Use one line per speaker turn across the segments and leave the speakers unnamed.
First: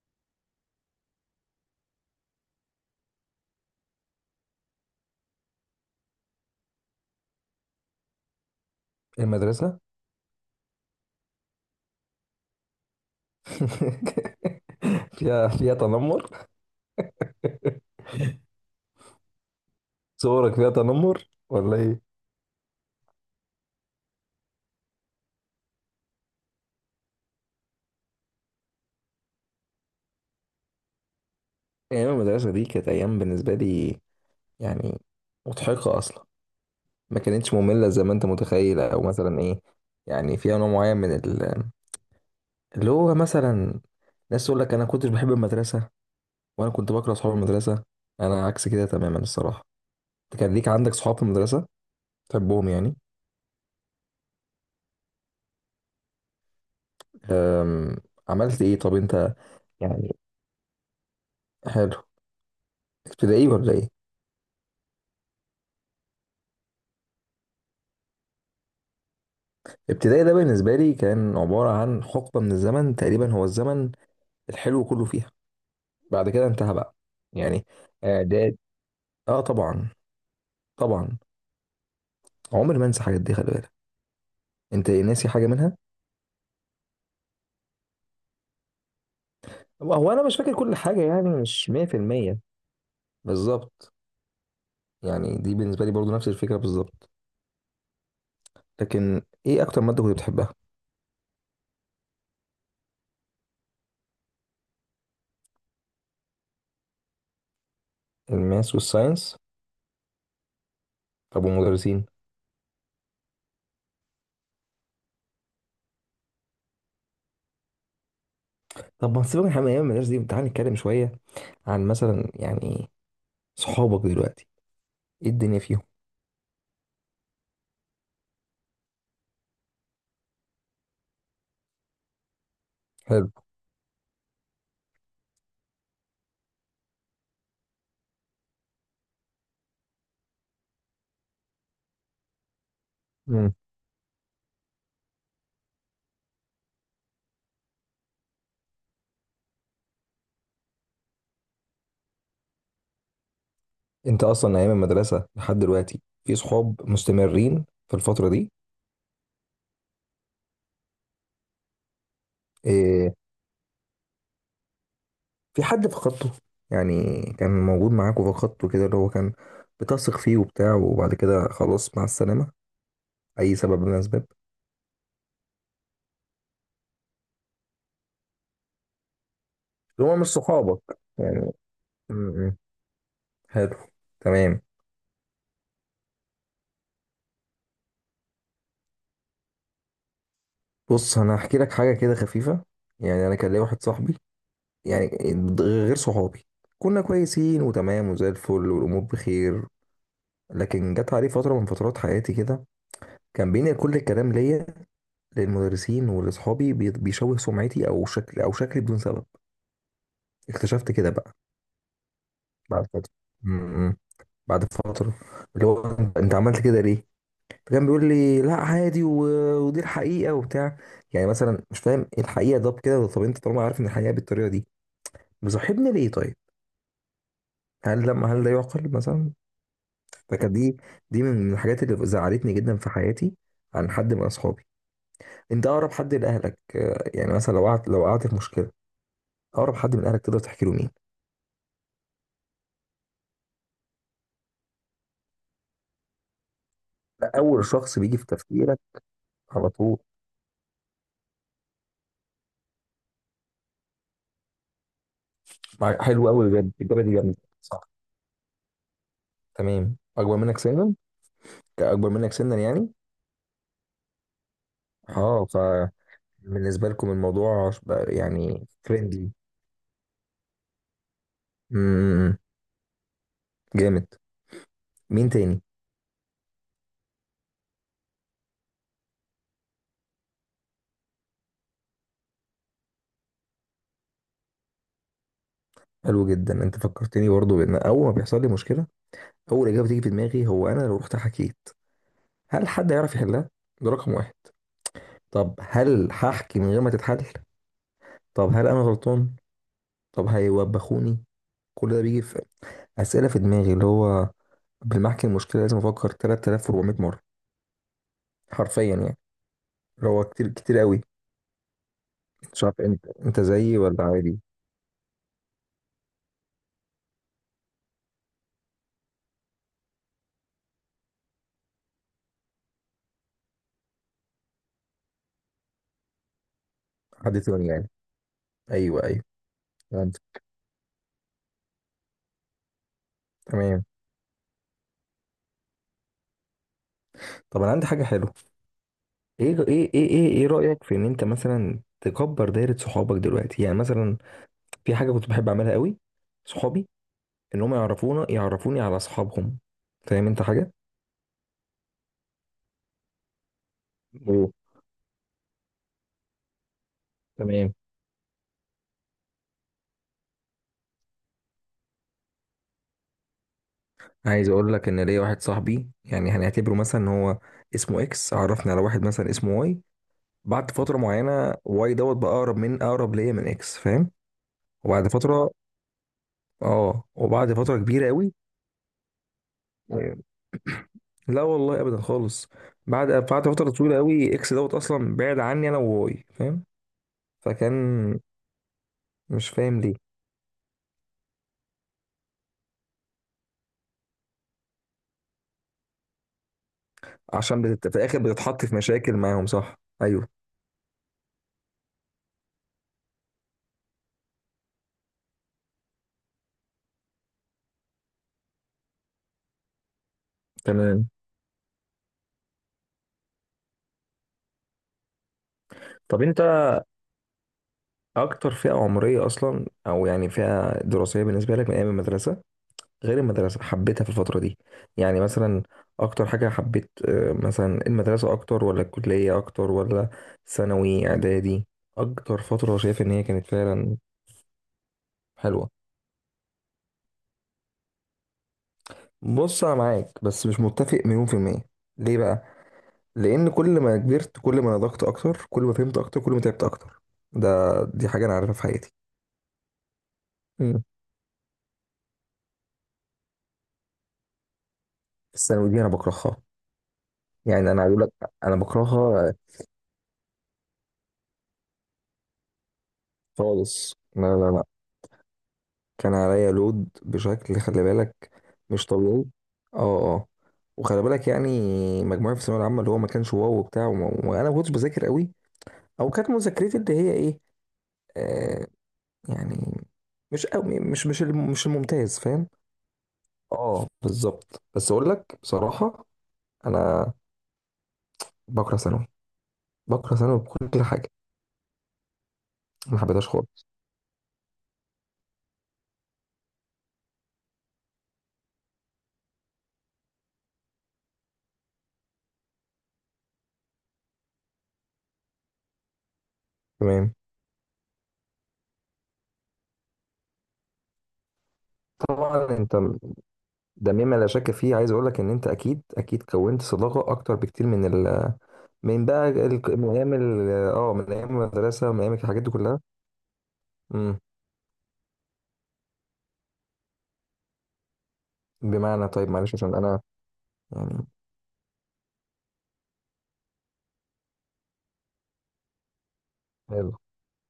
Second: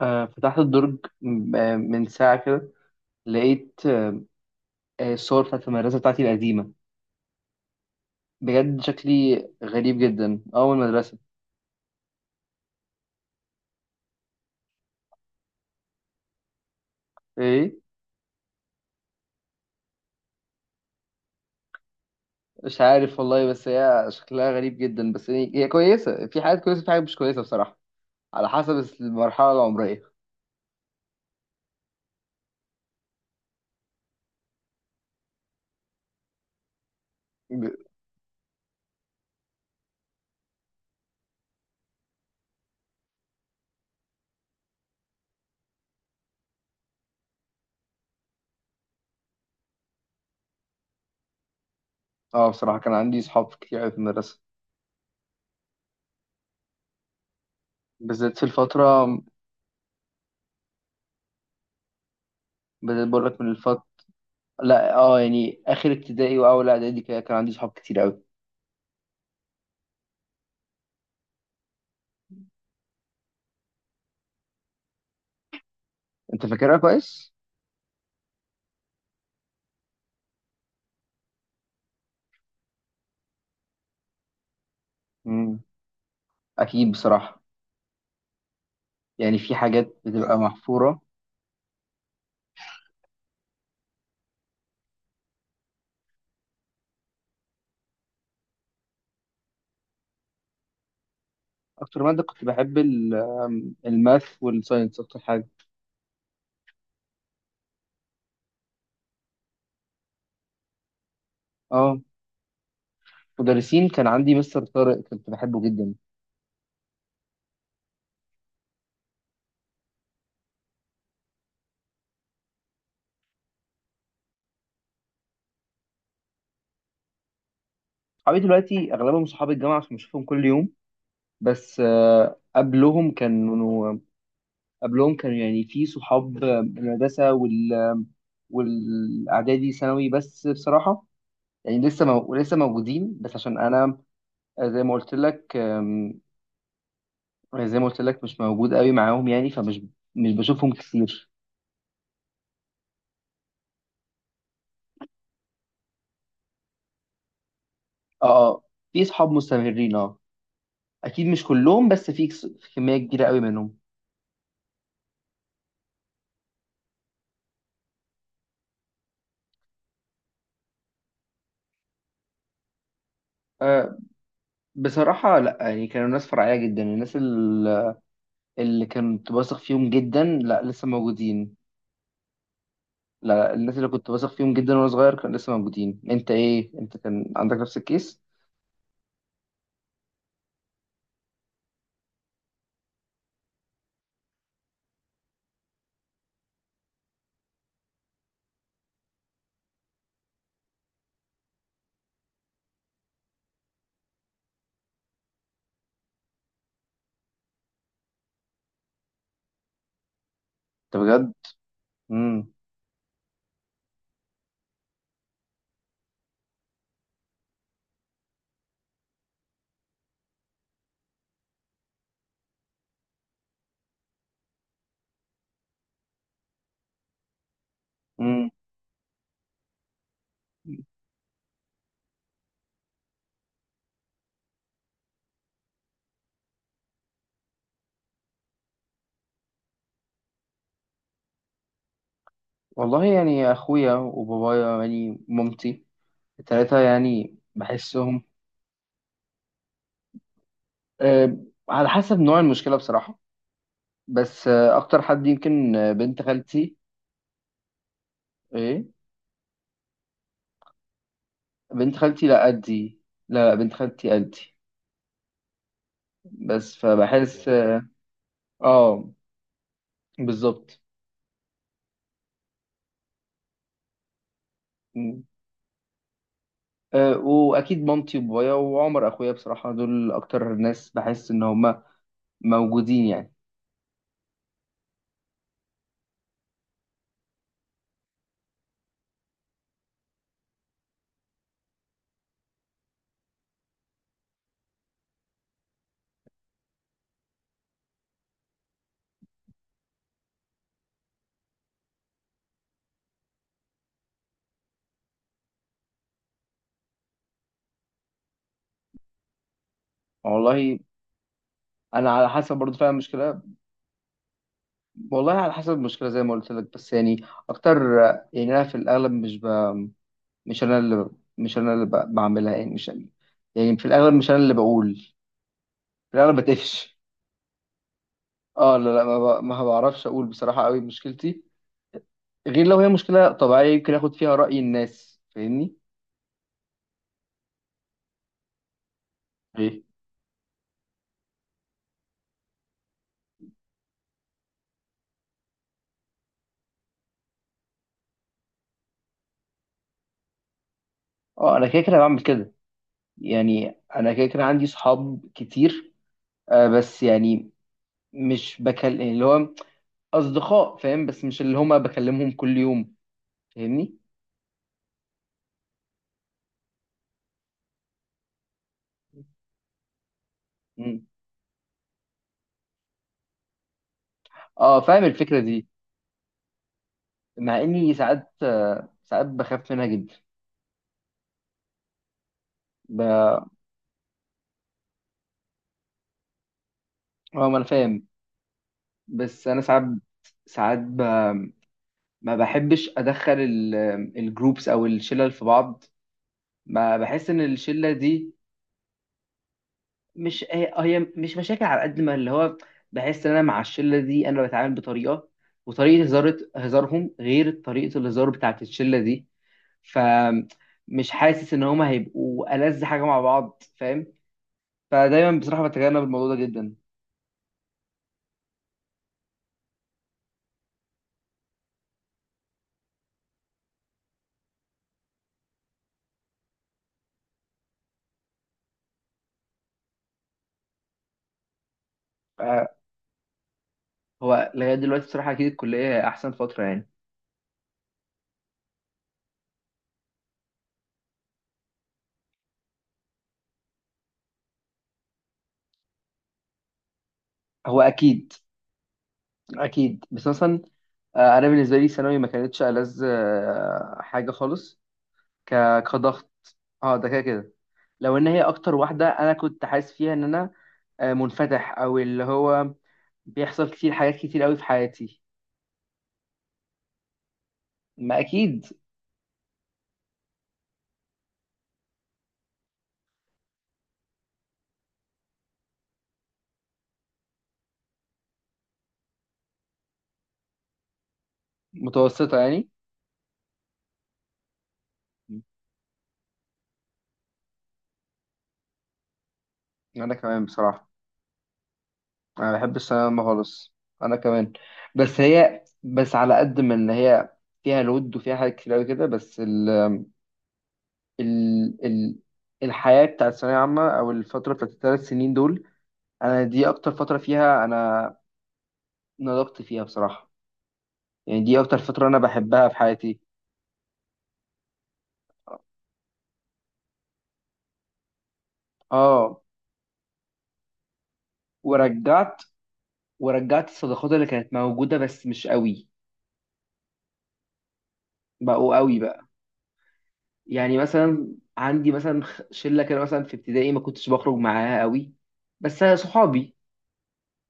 فتحت الدرج من ساعة كده، لقيت الصور بتاعت المدرسة بتاعتي القديمة. بجد شكلي
المدرسة.
غريب جدا، أول مدرسة.
فيها تنمر.
إيه،
صورك فيها تنمر ولا ايه؟
مش عارف والله، بس هي شكلها غريب جدا، بس هي كويسة، في حاجات كويسة في حاجات مش كويسة بصراحة، على حسب المرحلة العمرية.
أيام المدرسة دي كانت أيام بالنسبة لي، يعني مضحكة أصلا. ما كانتش
ب-
مملة زي ما أنت متخيل أو مثلا إيه. يعني فيها نوع معين اللي هو مثلا ناس تقول لك أنا كنتش بحب المدرسة، وأنا كنت بكره أصحاب المدرسة. أنا عكس كده تماما الصراحة. أنت كان ليك عندك صحاب في المدرسة
اه،
تحبهم
بصراحة كان
يعني؟
عندي صحاب كتير أوي في المدرسة،
أم،
بالذات في
عملت إيه طب
الفترة،
أنت؟ يعني حلو.
بدأت بقول لك
ابتدائي
من
ولا
الفترة.
إيه؟
لا اه، يعني آخر ابتدائي وأول إعدادي كده كان عندي صحاب كتير أوي.
ابتدائي ده بالنسبة لي كان عبارة عن حقبة من الزمن، تقريبا هو الزمن الحلو كله فيها. بعد
أنت
كده انتهى
فاكرها
بقى
كويس؟
يعني. اعداد، اه طبعا. طبعا عمري ما انسى الحاجات دي، خلي بالك. انت ناسي حاجة
مم.
منها؟
أكيد بصراحة، يعني في
هو
حاجات
هو انا مش
بتبقى
فاكر كل
محفورة.
حاجة، يعني مش 100% بالظبط. يعني دي بالنسبة لي برضو نفس الفكرة بالظبط. لكن ايه اكتر مادة كنت بتحبها؟
أكتر مادة كنت بحب ال- آم، الماث والساينس أكتر حاجة.
الماس والساينس؟ طب
اه،
والمدرسين؟
مدرسين كان عندي مستر طارق كنت بحبه جدا.
طب ما سيبك من حاجة من ايام المدرسة دي، تعالى نتكلم شوية عن مثلا يعني صحابك دلوقتي، ايه الدنيا فيهم.
صحابي دلوقتي أغلبهم صحاب الجامعة عشان بشوفهم كل يوم، بس قبلهم كانوا يعني في صحاب المدرسة والإعدادي ثانوي، بس بصراحة يعني لسه موجودين، بس
حلو.
عشان أنا آه، زي ما قلت لك آم، زي ما قلت لك مش موجود قوي معاهم، يعني فمش مش بشوفهم كتير.
انت اصلا ايام المدرسه لحد دلوقتي في صحاب مستمرين في الفتره دي؟
اه، في اصحاب مستمرين اه، اكيد مش كلهم، بس في كميه
إيه،
كبيره قوي منهم.
في حد فقدته؟ يعني كان موجود معاك وفقدته كده، اللي هو كان بتثق فيه وبتاع وبعد كده خلاص مع السلامه، اي سبب من
آه
الاسباب؟
بصراحه لا، يعني كانوا ناس فرعيه جدا، الناس اللي كنت واثق فيهم
اللي هو
جدا
مش
لا
صحابك
لسه
يعني.
موجودين.
م- م.
لا، الناس
حلو.
اللي كنت واثق فيهم
تمام.
جدا وانا صغير كانوا لسه موجودين. انت ايه؟ انت كان عندك نفس الكيس؟
بص انا هحكي لك حاجه كده خفيفه. يعني انا كان ليا واحد صاحبي يعني، غير صحابي. كنا كويسين وتمام وزي الفل والامور بخير. لكن جت عليه فتره من فترات حياتي كده كان بينقل كل الكلام ليا للمدرسين ولأصحابي، بيشوه سمعتي أو شكل أو شكلي بدون سبب. اكتشفت
انت
كده
بجد؟
بقى
امم
بعد فترة. م- م. بعد فترة اللي هو أنت عملت كده ليه؟ فكان بيقول لي لا عادي ودي الحقيقة وبتاع. يعني مثلا مش فاهم إيه الحقيقة ده بكده. طب أنت طالما عارف إن الحقيقة بالطريقة دي مصاحبني ليه طيب؟ هل
امم
ده يعقل مثلا؟ فكانت دي من الحاجات اللي زعلتني جدا في حياتي عن حد من أصحابي. أنت أقرب حد لأهلك، يعني مثلا لو قعدت في مشكلة، أقرب حد من أهلك تقدر تحكي له مين؟
والله يعني اخويا وبابايا يعني مامتي، التلاتة
ده
يعني
اول شخص بيجي
بحسهم.
في تفكيرك على طول؟
آه، على حسب نوع المشكله بصراحه، بس آه، اكتر حد يمكن آه، بنت
حلو قوي بجد،
خالتي.
الاجابه دي جامده صح.
ايه،
تمام. اكبر منك سنا؟
بنت
كاكبر
خالتي
منك
لا
سنا يعني.
قدي. لا لا، بنت خالتي قدي.
اه.
بس
فبالنسبه لكم
فبحس
الموضوع
اه،
بقى يعني
آه،
فريندلي.
بالظبط.
امم جامد.
م.
مين تاني؟
آه، واكيد مامتي وبابايا وعمر اخويا بصراحه، دول اكتر ناس بحس ان هم موجودين يعني.
حلو جدا. انت فكرتني برضو بان اول ما بيحصل لي مشكله، اول اجابه تيجي في دماغي هو انا لو رحت حكيت هل حد يعرف يحلها. ده رقم واحد. طب هل هحكي من غير ما تتحل؟ طب هل انا غلطان؟ طب هيوبخوني؟ كل ده بيجي في اسئله في دماغي اللي هو بالمحكي المشكله لازم افكر 3400 مره، حرفيا يعني. اللي هو كتير كتير
والله
قوي.
انا على حسب
مش
برضه
عارف
فاهم
انت
المشكله،
زيي ولا عادي.
والله على حسب المشكله زي ما قلت لك، بس يعني اكتر آه، يعني انا في الاغلب مش انا اللي مش انا اللي بعملها، يعني مش يعني، يعني في الاغلب مش انا اللي بقول، في الاغلب بتقفش.
حد تاني يعني؟
اه لا
ايوه
لا،
ايوه
ما بعرفش
فهمت.
اقول بصراحة قوي مشكلتي، غير لو هي مشكلة طبيعية
تمام.
يمكن اخد فيها رأي الناس، فاهمني.
طب انا عندي حاجه حلوه. ايه ايه
ايه،
ايه ايه, إيه إيه رايك في ان انت مثلا تكبر دايره صحابك دلوقتي يعني مثلا؟ في حاجه كنت بحب اعملها قوي صحابي، ان هم يعرفونا يعرفوني على اصحابهم. فاهم انت حاجه؟
اه انا كده كده بعمل كده، يعني انا كده كده
ايه.
عندي صحاب كتير، آه بس يعني
تمام.
مش بكلم اللي هو اصدقاء فاهم، بس مش اللي هما بكلمهم كل يوم، فاهمني.
عايز اقول لك ان ليا واحد صاحبي يعني، هنعتبره مثلا ان هو اسمه اكس عرفني على واحد مثلا اسمه واي. بعد فتره
مم.
معينه واي دوت بقى اقرب من اقرب ليا من اكس، فاهم؟
اه، فاهم
وبعد
الفكرة
فتره،
دي،
اه، وبعد
مع
فتره
اني
كبيره
ساعات
قوي.
آه ساعات بخاف منها جدا.
لا والله ابدا خالص. بعد
اه،
بعد فتره طويله قوي اكس دوت اصلا بعد عني انا وواي فاهم.
ما انا فاهم،
فكان
بس
مش
انا
فاهم
ساعات
ليه.
ساعات ما بحبش ادخل الجروبس او الشلل في بعض. ما بحس ان
عشان
الشله
في الاخر
دي،
بتتحط في مشاكل معاهم صح. ايوه.
مش هي مش مشاكل، على قد ما اللي هو بحس ان انا مع الشله دي انا بتعامل بطريقه، وطريقه هزار هزارهم غير طريقه الهزار بتاعت الشله دي، فمش
تمام.
حاسس ان هما هيبقوا ألذ حاجه مع بعض فاهم. فدايما بصراحه بتجنب
طب
الموضوع ده
انت
جدا.
اكتر فئه عمريه اصلا او يعني فئه دراسيه بالنسبه لك من ايام المدرسه، غير المدرسة حبيتها في الفترة دي؟ يعني مثلا، أكتر حاجة حبيت مثلا، المدرسة أكتر ولا الكلية أكتر ولا ثانوي إعدادي؟ أكتر
آه،
فترة شايف إن هي كانت فعلا
هو لغايه دلوقتي بصراحه اكيد
حلوة؟
الكليه هي احسن فتره يعني.
بص أنا معاك، بس مش متفق مليون في المية. ليه بقى؟ لأن كل ما كبرت كل ما نضجت أكتر كل ما فهمت أكتر كل ما تعبت أكتر،
هو
ده دي حاجة
اكيد،
أنا عارفها في حياتي.
اكيد بس مثلا
مم.
آه، انا بالنسبه لي ثانوي ما كانتش ألذ آه، حاجه خالص.
الثانوي دي أنا
كضغط،
بكرهها.
اه ده كده كده،
يعني أنا عايز أقول
لو ان
لك،
هي
أنا
اكتر واحده انا
بكرهها
كنت حاسس فيها ان انا آه، منفتح او اللي هو بيحصل كتير
خالص.
حاجات
لا
كتير
لا
قوي في
لا،
حياتي.
كان عليا لود بشكل خلي
ما
بالك.
اكيد،
مش طبيعي. اه. اه. وخلي بالك يعني، مجموعي في الثانويه العامه اللي هو ما كانش واو وبتاع وانا ما كنتش بذاكر قوي. او كانت مذاكرتي اللي هي ايه، آه، يعني مش قوي، مش مش الممتاز
متوسطه
فاهم.
يعني.
اه بالظبط. بس اقول لك بصراحه، انا بكره ثانوي،
انا
بكره ثانوي
كمان
بكل
بصراحه،
حاجه.
انا بحب
ما
الثانويه العامة
حبيتهاش خالص.
خالص. انا كمان، بس على قد ما ان هي فيها لود وفيها حاجات كتير قوي كده، بس ال الحياة بتاعت الثانوية عامة أو الفترة بتاعت الـ3 سنين دول، أنا دي أكتر
تمام.
فترة فيها أنا نضجت فيها بصراحة، يعني دي أكتر فترة أنا
طبعا
بحبها في
انت
حياتي.
ده مما لا شك فيه. عايز اقول لك ان انت اكيد اكيد كونت صداقه اكتر بكتير من ال من بقى
آه،
ال... من ايام ال... اه من ايام المدرسه من ايام الحاجات
ورجعت
دي كلها.
ورجعت الصداقات
امم.
اللي كانت موجودة بس مش قوي، بقوا قوي
بمعنى
بقى،
طيب معلش عشان انا
يعني
يعني،
مثلا عندي مثلا شلة كده مثلا في ابتدائي ما كنتش بخرج معاها قوي، بس صحابي
حلو.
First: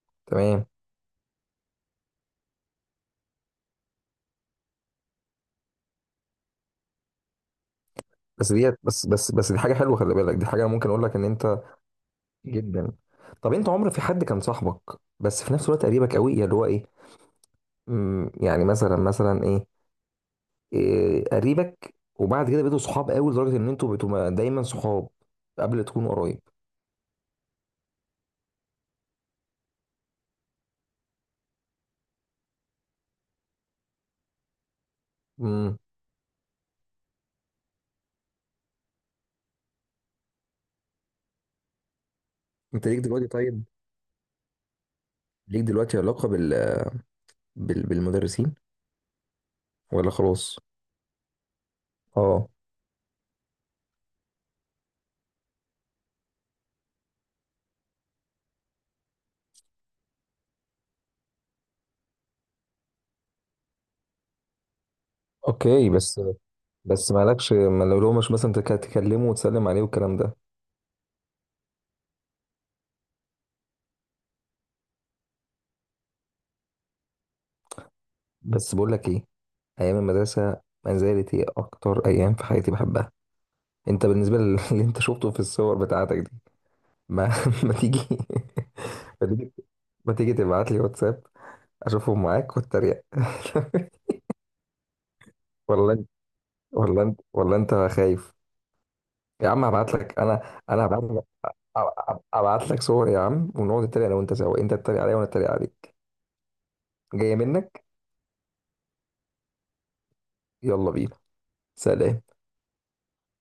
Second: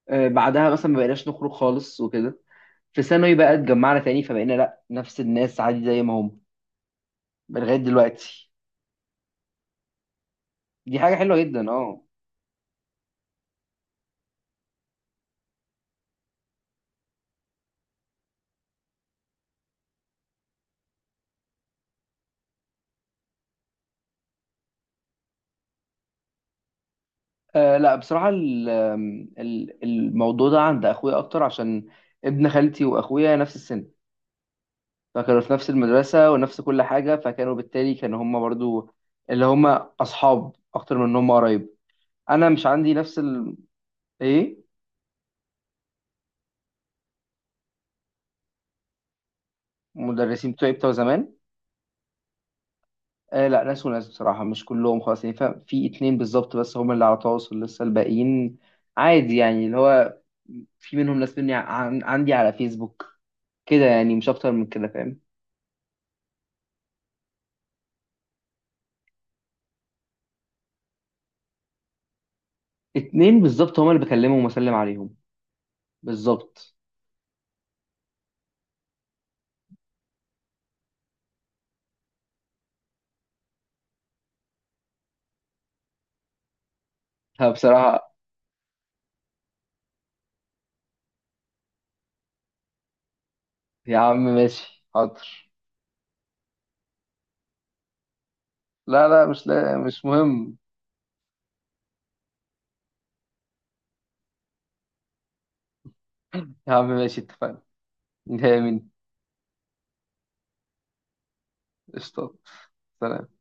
آه،
تمام.
بعدها مثلا ما بقيناش نخرج خالص وكده. في ثانوي بقى اتجمعنا تاني فبقينا لا نفس الناس عادي زي ما هم لغاية دلوقتي.
بس ديت بس دي حاجه حلوه خلي بالك، دي حاجه ممكن
دي
اقول
حاجة
لك ان
حلوة
انت
جدا اه.
جدا. طب انت عمر في حد كان صاحبك بس في نفس الوقت قريبك قوي اللي هو ايه، يعني مثلا ايه, إيه قريبك وبعد كده بقيتوا صحاب قوي لدرجه ان انتوا بقيتوا دايما صحاب قبل تكونوا قرايب.
آه، لا بصراحة الموضوع ده عند أخويا أكتر، عشان ابن خالتي وأخويا نفس السن، فكانوا في نفس
امم.
المدرسة ونفس كل حاجة، فكانوا بالتالي هما برضو اللي هما أصحاب أكتر من إن هما قرايب. أنا مش
انت
عندي
ليك
نفس.
دلوقتي طيب،
إيه،
ليك دلوقتي علاقه بال... بال... بالمدرسين ولا
المدرسين
خلاص؟
بتوعي بتوع زمان
اه.
آه لا، ناس وناس بصراحة مش كلهم خلاص، يعني فاهم؟ في اتنين بالظبط بس هما اللي على تواصل، لسه الباقيين عادي يعني اللي هو في منهم ناس عندي على فيسبوك كده، يعني مش اكتر من كده فاهم.
اوكي. بس بس مالكش، ما لو مش مثلا تكلمه وتسلم عليه والكلام ده؟
اتنين بالظبط هما اللي بكلمهم واسلم عليهم، بالظبط.
بس بقول لك ايه، ايام المدرسه ما زالت هي اكتر ايام في حياتي بحبها. انت بالنسبه للي انت شفته في الصور بتاعتك دي ما,
ها،
ما تيجي
بصراحة.
ما تيجي، ما تيجي تبعت لي واتساب اشوفهم معاك واتريق
يا عم ماشي حاضر.
ولا انت ولا انت خايف؟
لا لا، مش
يا عم
لا
هبعت
مش
لك،
مهم.
انا هبعت لك، ابعت لك صور يا عم، ونقعد نتريق انا وانت سوا، انت تتريق عليا وانا اتريق عليك.
يا عم ماشي
جايه
اتفقنا.
منك.
نهاية مين؟
يلا بينا، سلام.
قشطة. سلام.